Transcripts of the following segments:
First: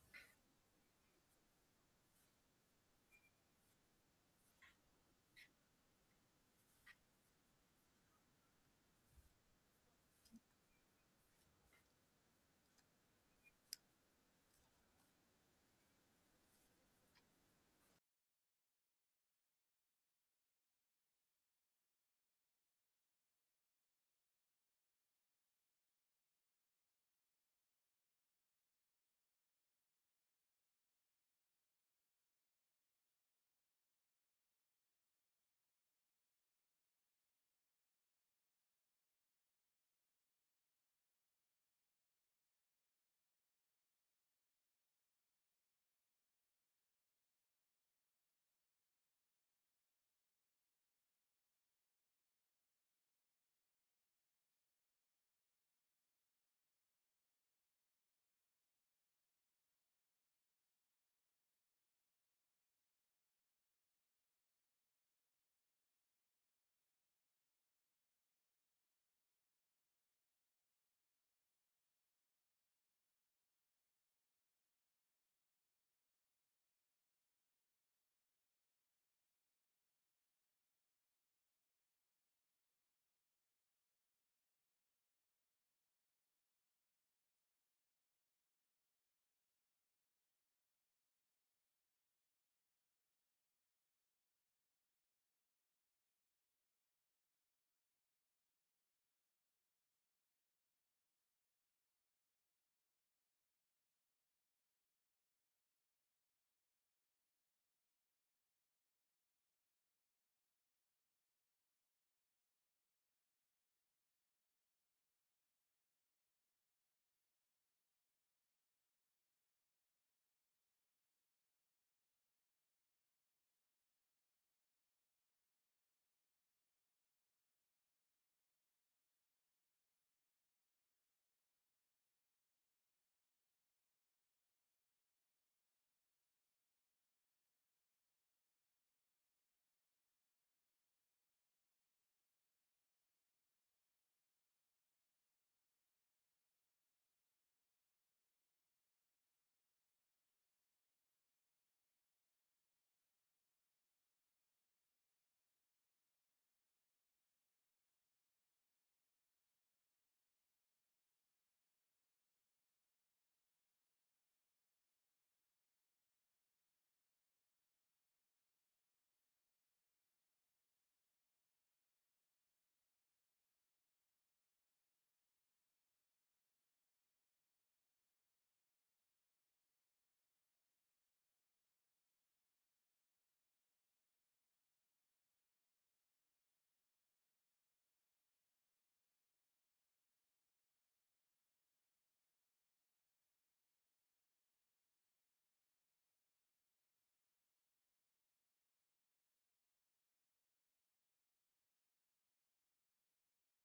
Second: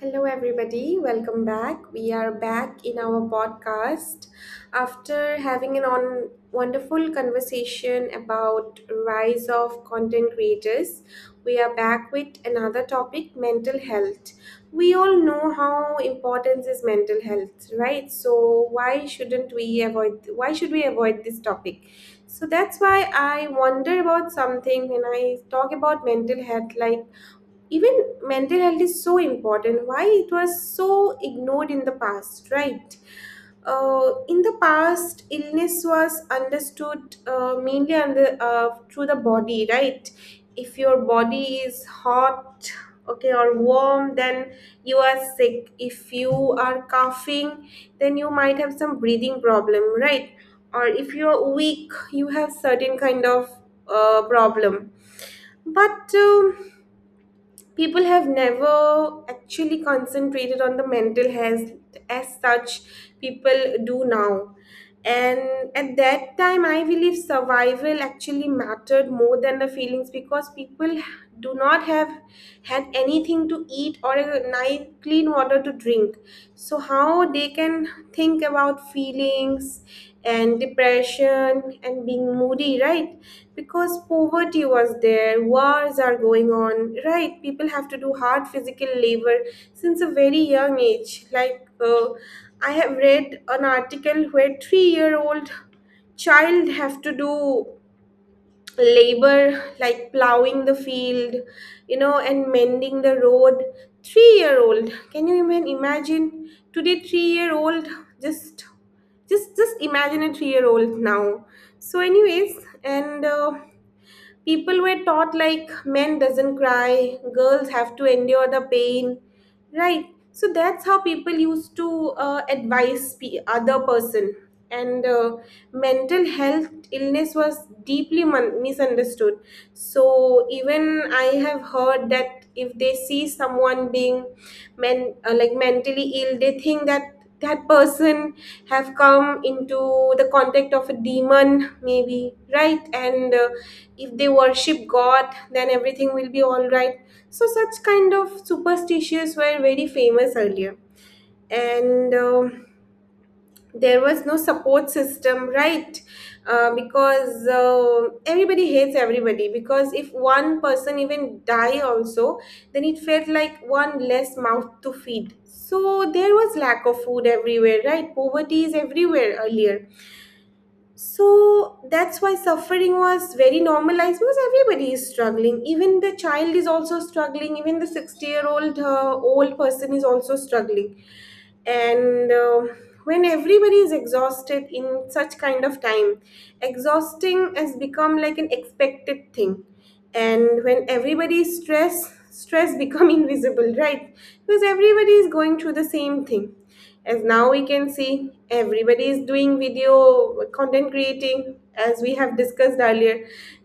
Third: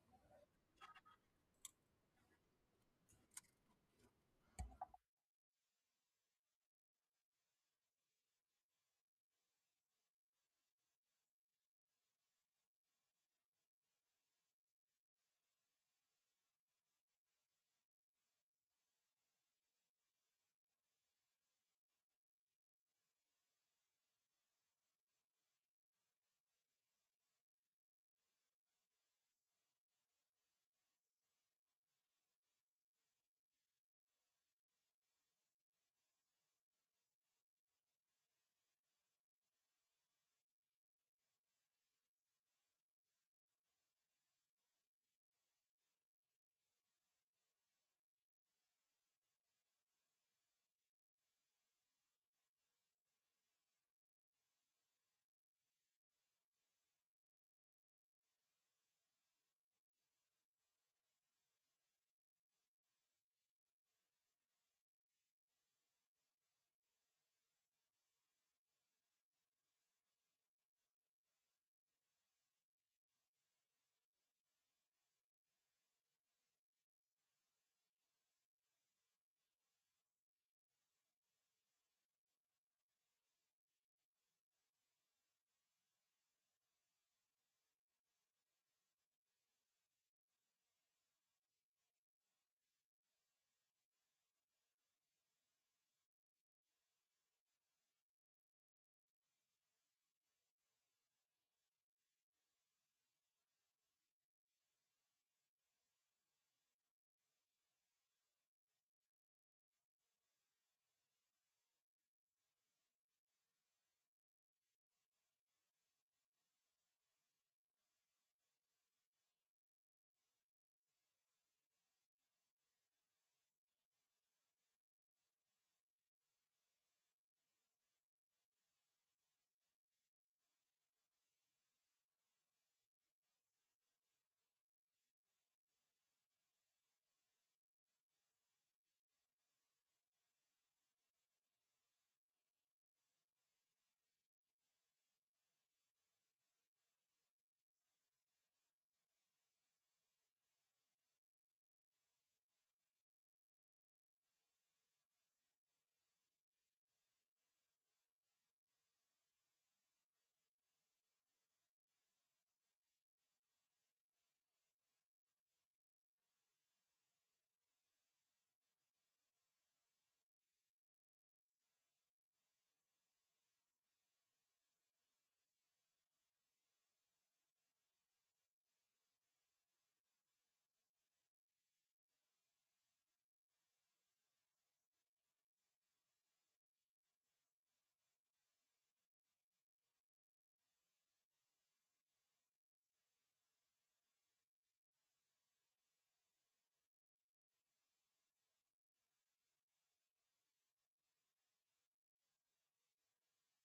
Hello, everybody. Welcome back. We are back in our podcast after having an on wonderful conversation about rise of content creators. We are back with another topic, mental health. We all know how important is mental health, right? So why shouldn't we avoid? Why should we avoid this topic? So that's why I wonder about something when I talk about mental health, like even mental health is so important, why it was so ignored in the past, right? In the past, illness was understood, mainly under, through the body, right? If your body is hot, okay, or warm, then you are sick. If you are coughing, then you might have some breathing problem, right? Or if you're weak, you have certain kind of problem. But people have never actually concentrated on the mental health as such people do now. And at that time, I believe survival actually mattered more than the feelings because people do not have had anything to eat or a nice clean water to drink. So how they can think about feelings and depression and being moody, right? Because poverty was there, wars are going on, right? People have to do hard physical labor since a very young age. Like, I have read an article where 3 year old child have to do labor, like plowing the field and mending the road. 3 year old, can you even imagine today? 3 year old, just just imagine a 3 year old now. So anyways, and people were taught, like, men doesn't cry, girls have to endure the pain, right. So that's how people used to advise other person. And mental health illness was deeply misunderstood. So even I have heard that if they see someone being men like mentally ill, they think that that person have come into the contact of a demon, maybe, right. And if they worship god, then everything will be all right. So such kind of superstitions were very famous earlier. And there was no support system, right. Because everybody hates everybody, because if one person even die also, then it felt like one less mouth to feed. So there was lack of food everywhere, right. Poverty is everywhere earlier. So that's why suffering was very normalized because everybody is struggling. Even the child is also struggling. Even the 60-year-old old person is also struggling. And when everybody is exhausted in such kind of time, exhausting has become like an expected thing. And when everybody is stressed, stress become invisible, right? Because everybody is going through the same thing, as now we can see everybody is doing video content creating, as we have discussed earlier.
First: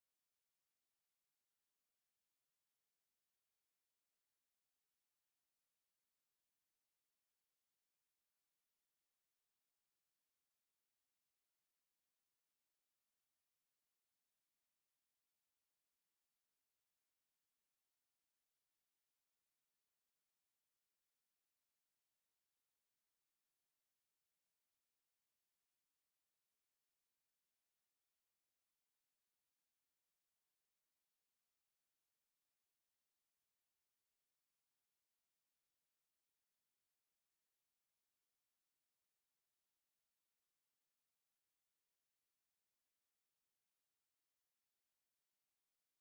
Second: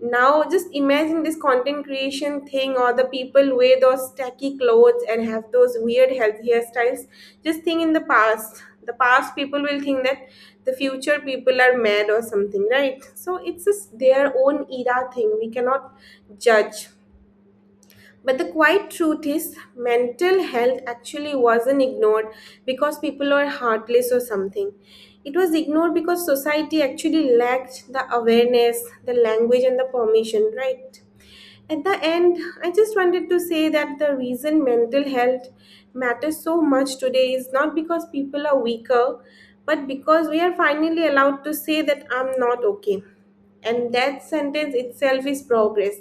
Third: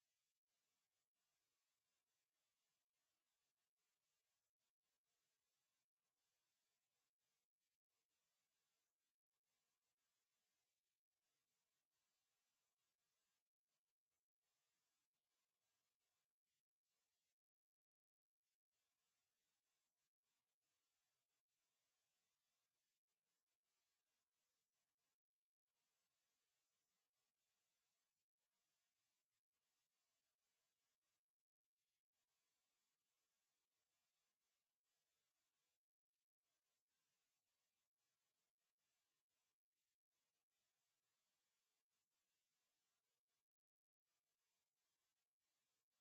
Now just imagine this content creation thing, or the people wear those tacky clothes and have those weird healthy hairstyles. Just think, in the past people will think that the future people are mad or something, right. So it's just their own era thing, we cannot judge. But the quiet truth is, mental health actually wasn't ignored because people are heartless or something. It was ignored because society actually lacked the awareness, the language, and the permission, right? At the end, I just wanted to say that the reason mental health matters so much today is not because people are weaker, but because we are finally allowed to say that I'm not okay. And that sentence itself is progress.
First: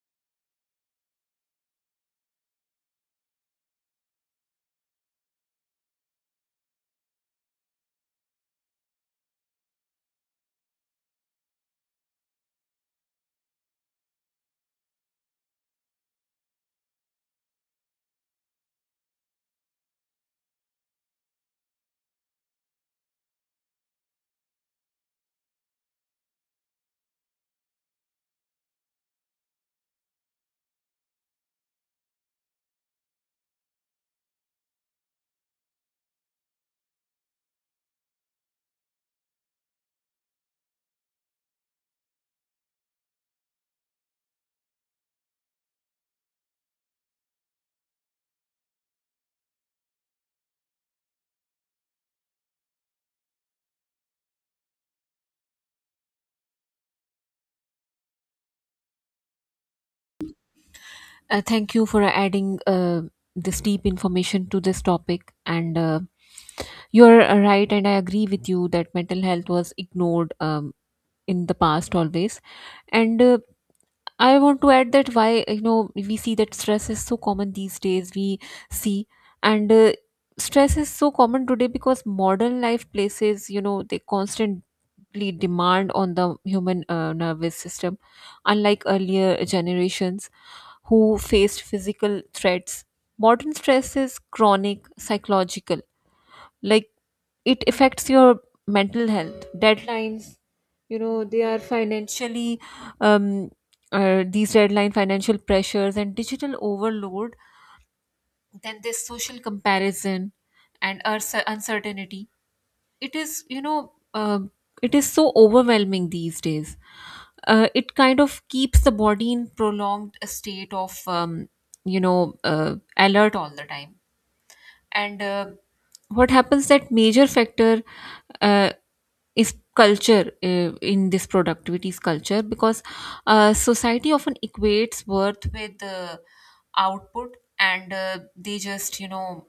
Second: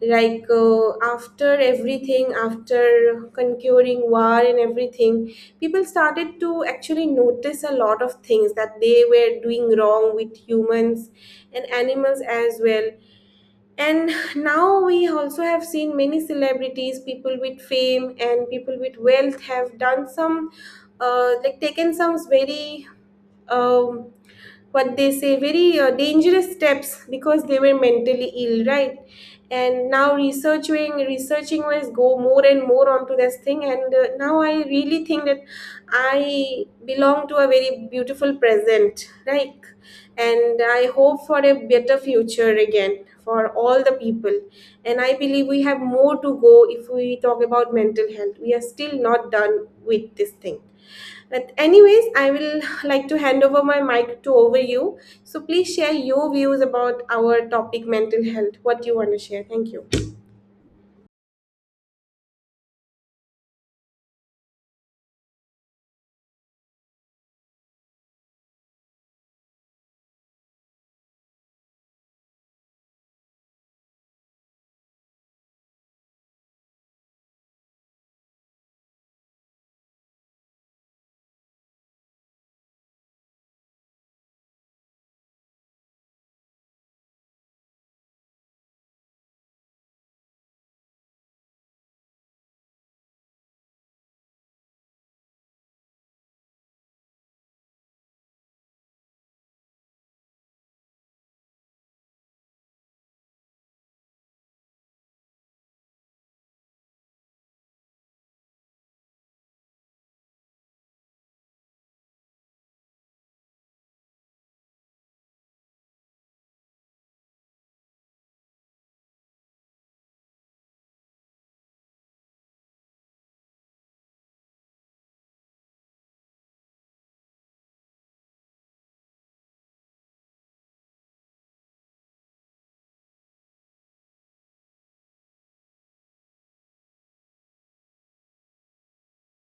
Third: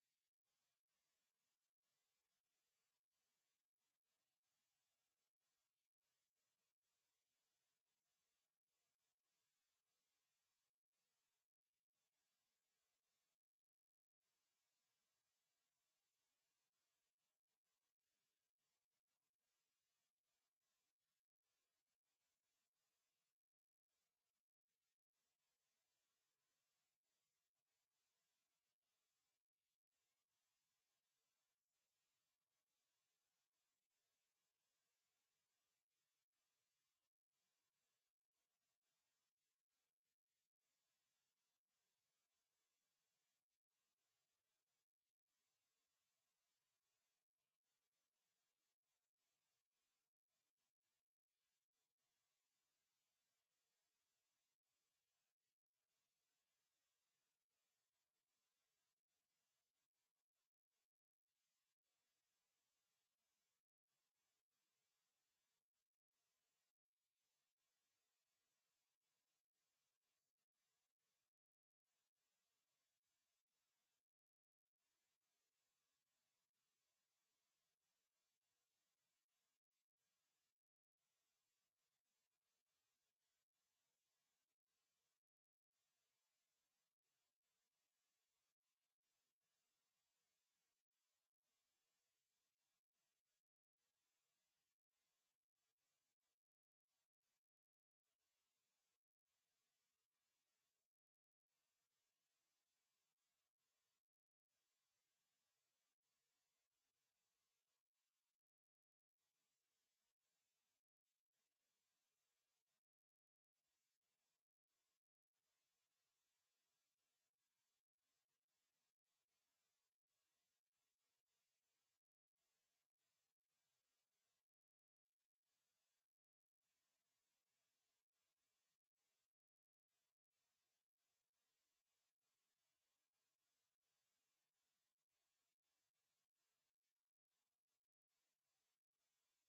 Like, after everything, after conquering war and everything, people started to actually notice a lot of things that they were doing wrong with humans and animals as well. And now we also have seen many celebrities, people with fame and people with wealth have done some, like taken some very um, what they say very dangerous steps, because they were mentally ill, right. And now researching was go more and more onto this thing. And now I really think that I belong to a very beautiful present, right. And I hope for a better future again for all the people. And I believe we have more to go. If we talk about mental health, we are still not done with this thing. But anyways, I will like to hand over my mic to over you. So please share your views about our topic, mental health. What do you want to share? Thank you. Thank you for adding this deep information to this topic. And You're right, and I agree with you that mental health was ignored in the past always. And I want to add that why, we see that stress is so common these days, we see. And stress is so common today because modern life places, they constantly demand on the human nervous system, unlike earlier generations who faced physical threats. Modern stress is chronic, psychological. Like it affects your mental health. Deadlines, they are um, these deadline financial pressures and digital overload. Then this social comparison and uncertainty, it is it is so overwhelming these days. Uh, it kind of keeps the body in prolonged state of alert all the time. And What happens that major factor uh, is culture, in this productivity is culture, because society often equates worth with output, and uh, they just you know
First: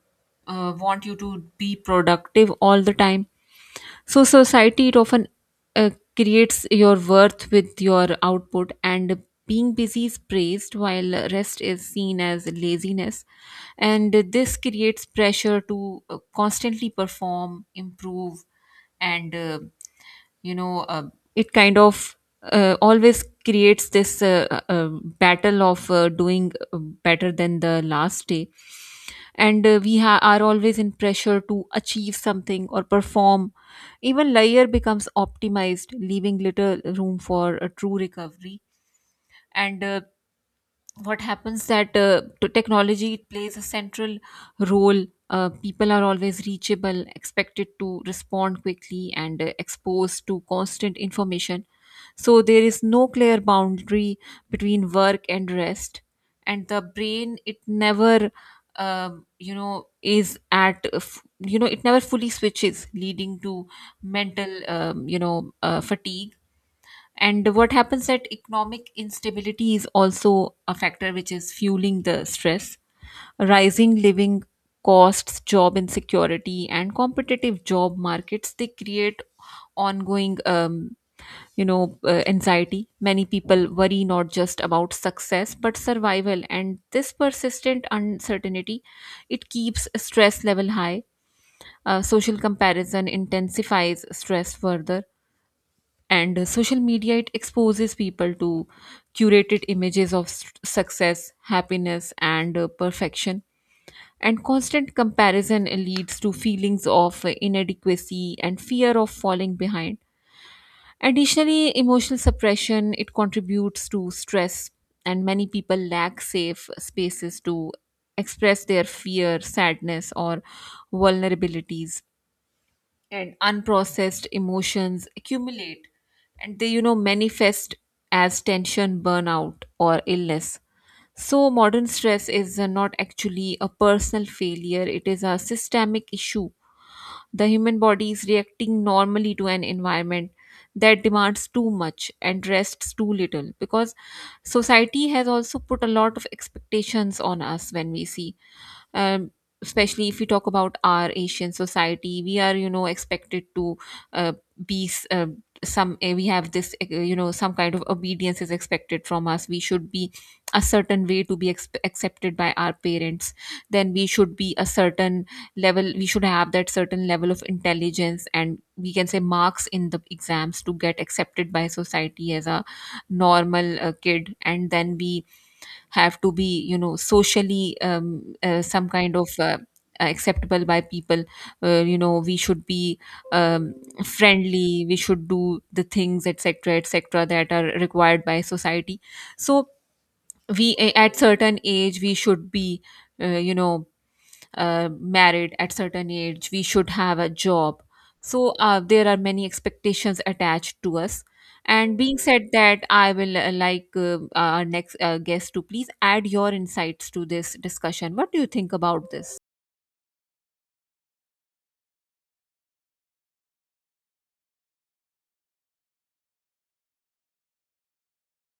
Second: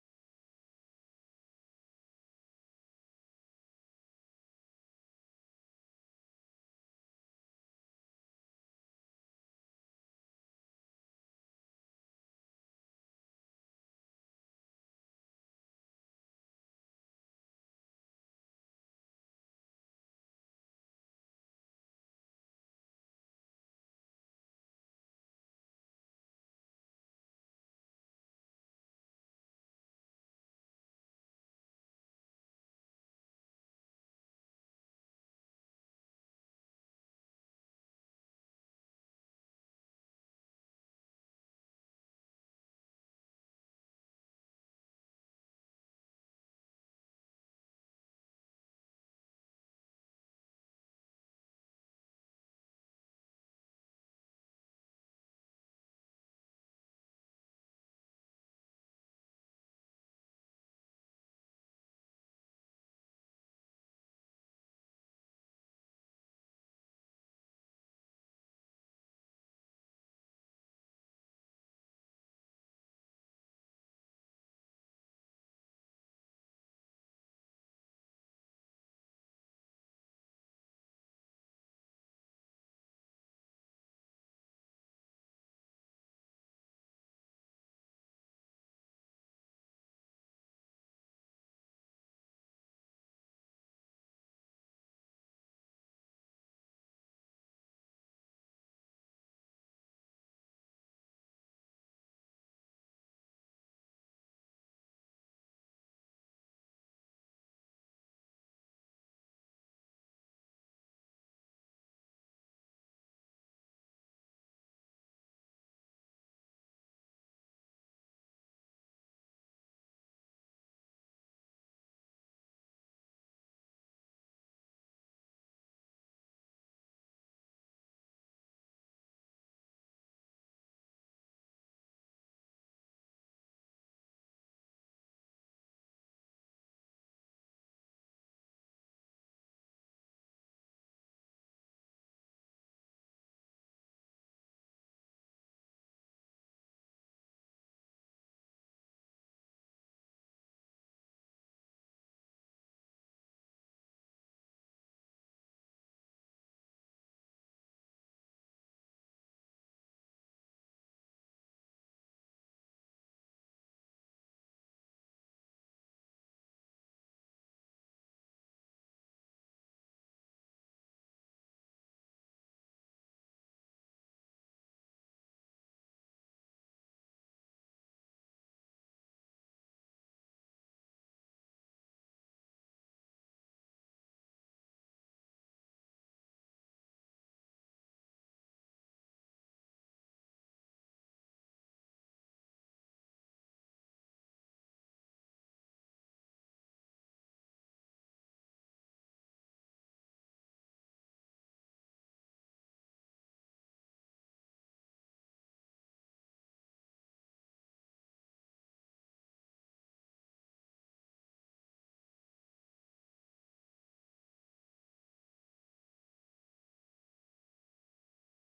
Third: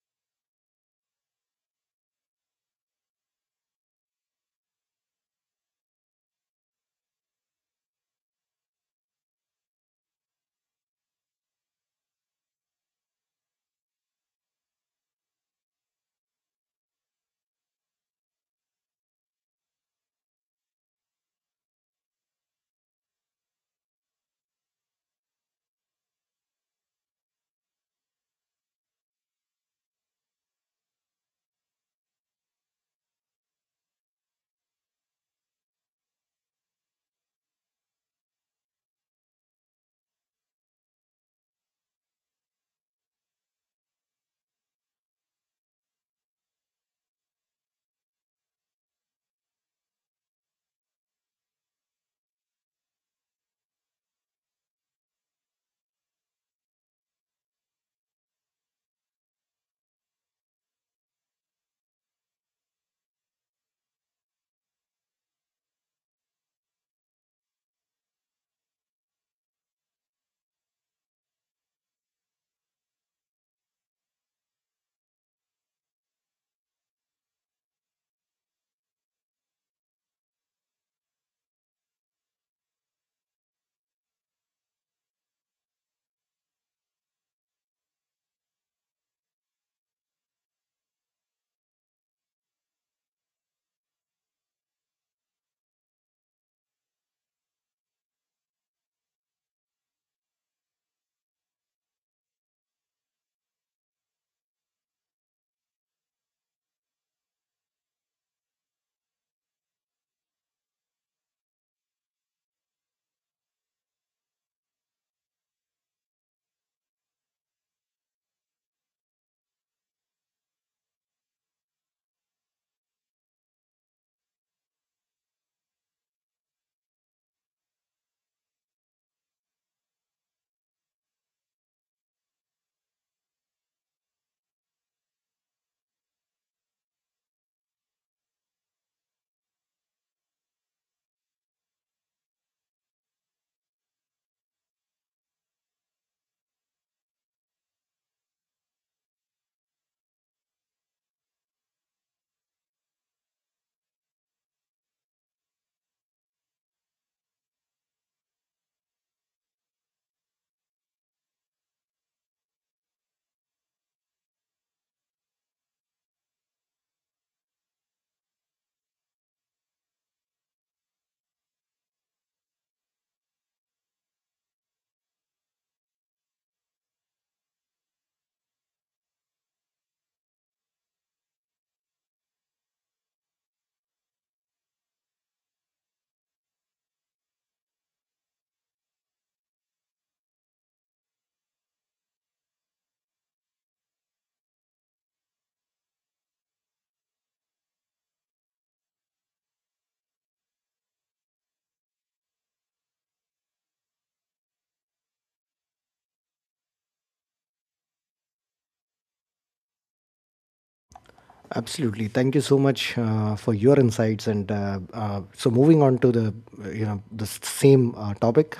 uh, want you to be productive all the time. So society, it often uh, creates your worth with your output, and being busy is praised while rest is seen as laziness, and this creates pressure to constantly perform, improve. And uh, you know uh, it kind of always creates this battle of doing better than the last day, and are always in pressure to achieve something or perform. Even layer becomes optimized, leaving little room for a true recovery. And What happens that to technology, it plays a central role. People are always reachable, expected to respond quickly, and exposed to constant information, so there is no clear boundary between work and rest, and the brain, it never you know is at f- you know it never fully switches, leading to mental fatigue. And what happens that economic instability is also a factor which is fueling the stress. Rising living costs, job insecurity, and competitive job markets, they create ongoing, anxiety. Many people worry not just about success but survival, and this persistent uncertainty, it keeps stress level high. Social comparison intensifies stress further, and social media, it exposes people to curated images of success, happiness, and perfection, and constant comparison leads to feelings of inadequacy and fear of falling behind. Additionally, emotional suppression, it contributes to stress, and many people lack safe spaces to express their fear, sadness, or vulnerabilities, and unprocessed emotions accumulate and they, you know, manifest as tension, burnout, or illness. So modern stress is not actually a personal failure, it is a systemic issue. The human body is reacting normally to an environment that demands too much and rests too little, because society has also put a lot of expectations on us. When we see, um, especially if we talk about our Asian society, we are, you know, expected to uh, be s- some eh, we have this, you know, some kind of obedience is expected from us. We should be a certain way to be accepted by our parents. Then we should be a certain level, we should have that certain level of intelligence, and we can say marks in the exams, to get accepted by society as a normal kid. And then we have to be, you know, socially some kind of acceptable by people. You know, we should be um, friendly, we should do the things, etc., etc., that are required by society. So at certain age we should be, you know, married, at certain age we should have a job. So there are many expectations attached to us. And being said that, I will like our next guest to please add your insights to this discussion. What do you think about this? Absolutely. Thank you so much for your insights. Moving on to the the same topic,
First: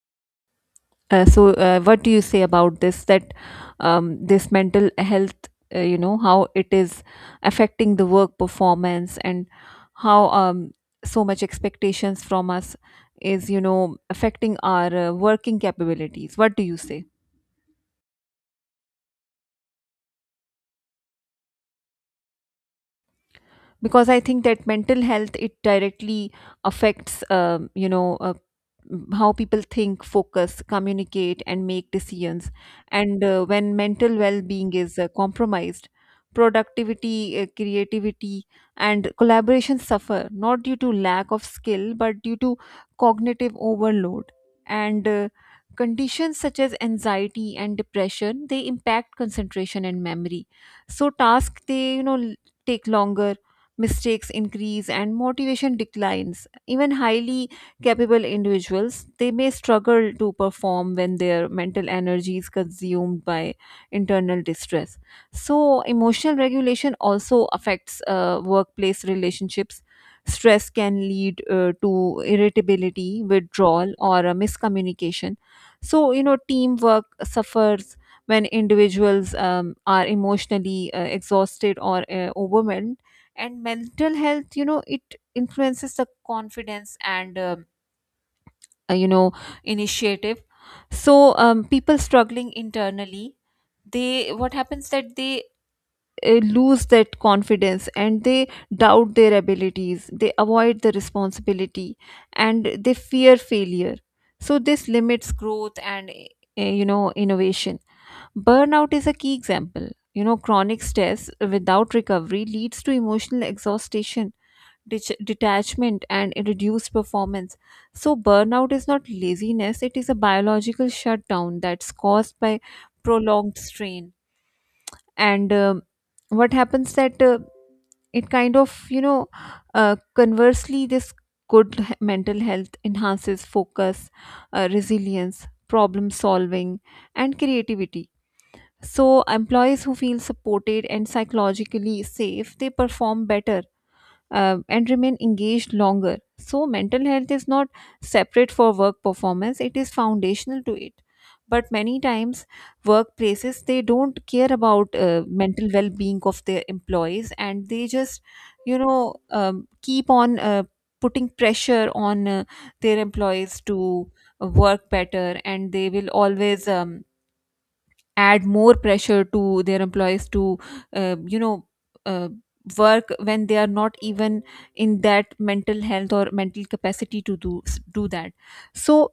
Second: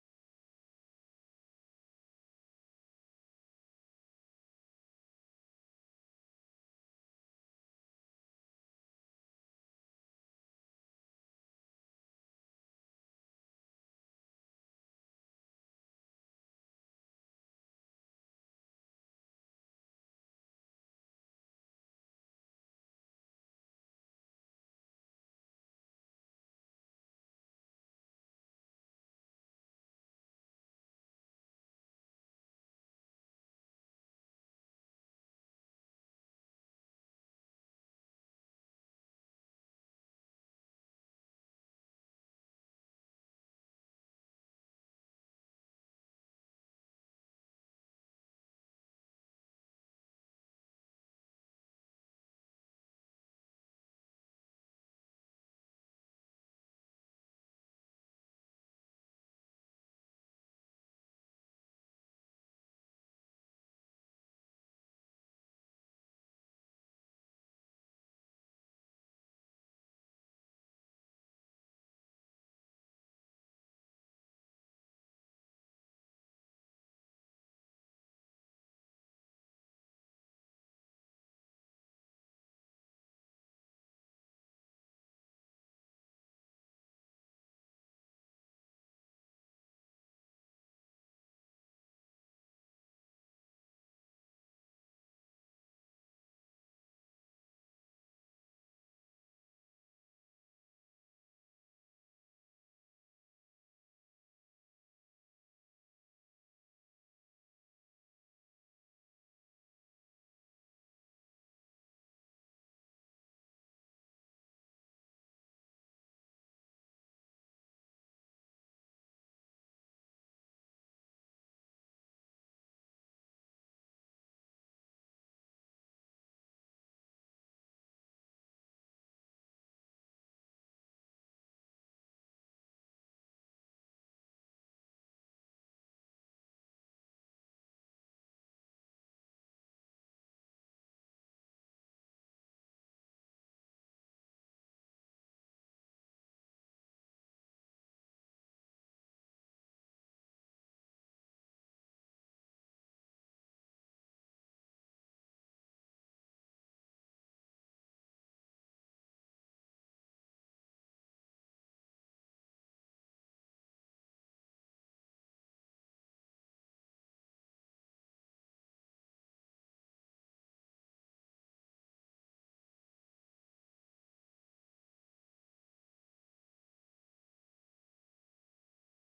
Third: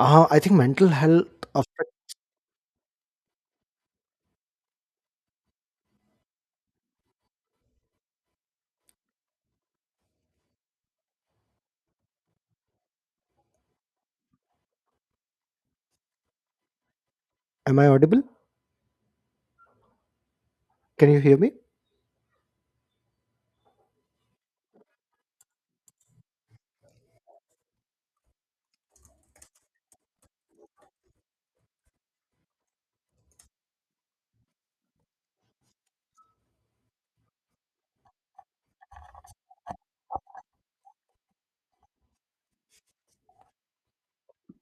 I think mental health. Affect- What do you say about this? That this mental health, you know, how it is affecting the work performance, and how so much expectations from us is, you know, affecting our working capabilities. What do you say? Am I audible? Can you hear me? Because I think that mental health, it directly affects how people think, focus, communicate, and make decisions. And when mental well-being is compromised, productivity, creativity, and collaboration suffer, not due to lack of skill but due to cognitive overload. And conditions such as anxiety and depression, they impact concentration and memory. So tasks, they, you know, take longer, mistakes increase, and motivation declines. Even highly capable individuals, they may struggle to perform when their mental energy is consumed by internal distress. So emotional regulation also affects workplace relationships. Stress can lead to irritability, withdrawal, or a miscommunication. So, you know, teamwork suffers when individuals are emotionally exhausted or overwhelmed. And mental health, you know, it influences the confidence and you know, initiative. So, people struggling internally, they, what happens that they lose that confidence, and they doubt their abilities, they avoid the responsibility, and they fear failure. So this limits growth and, you know, innovation. Burnout is a key example. You know, chronic stress without recovery leads to emotional exhaustion, detachment, and reduced performance. So, burnout is not laziness, it is a biological shutdown that's caused by prolonged strain. And what happens that it kind of, you know, conversely, this good mental health enhances focus, resilience, problem solving, and creativity. So, employees who feel supported and psychologically safe, they perform better, and remain engaged longer. So, mental health is not separate for work performance, it is foundational to it. But many times, workplaces, they don't care about mental well being of their employees, and they just, keep on putting pressure on their employees to work better, and they will always. Add more pressure to their employees to, uh, you know uh, work when they are not even in that mental health or mental capacity to do that. So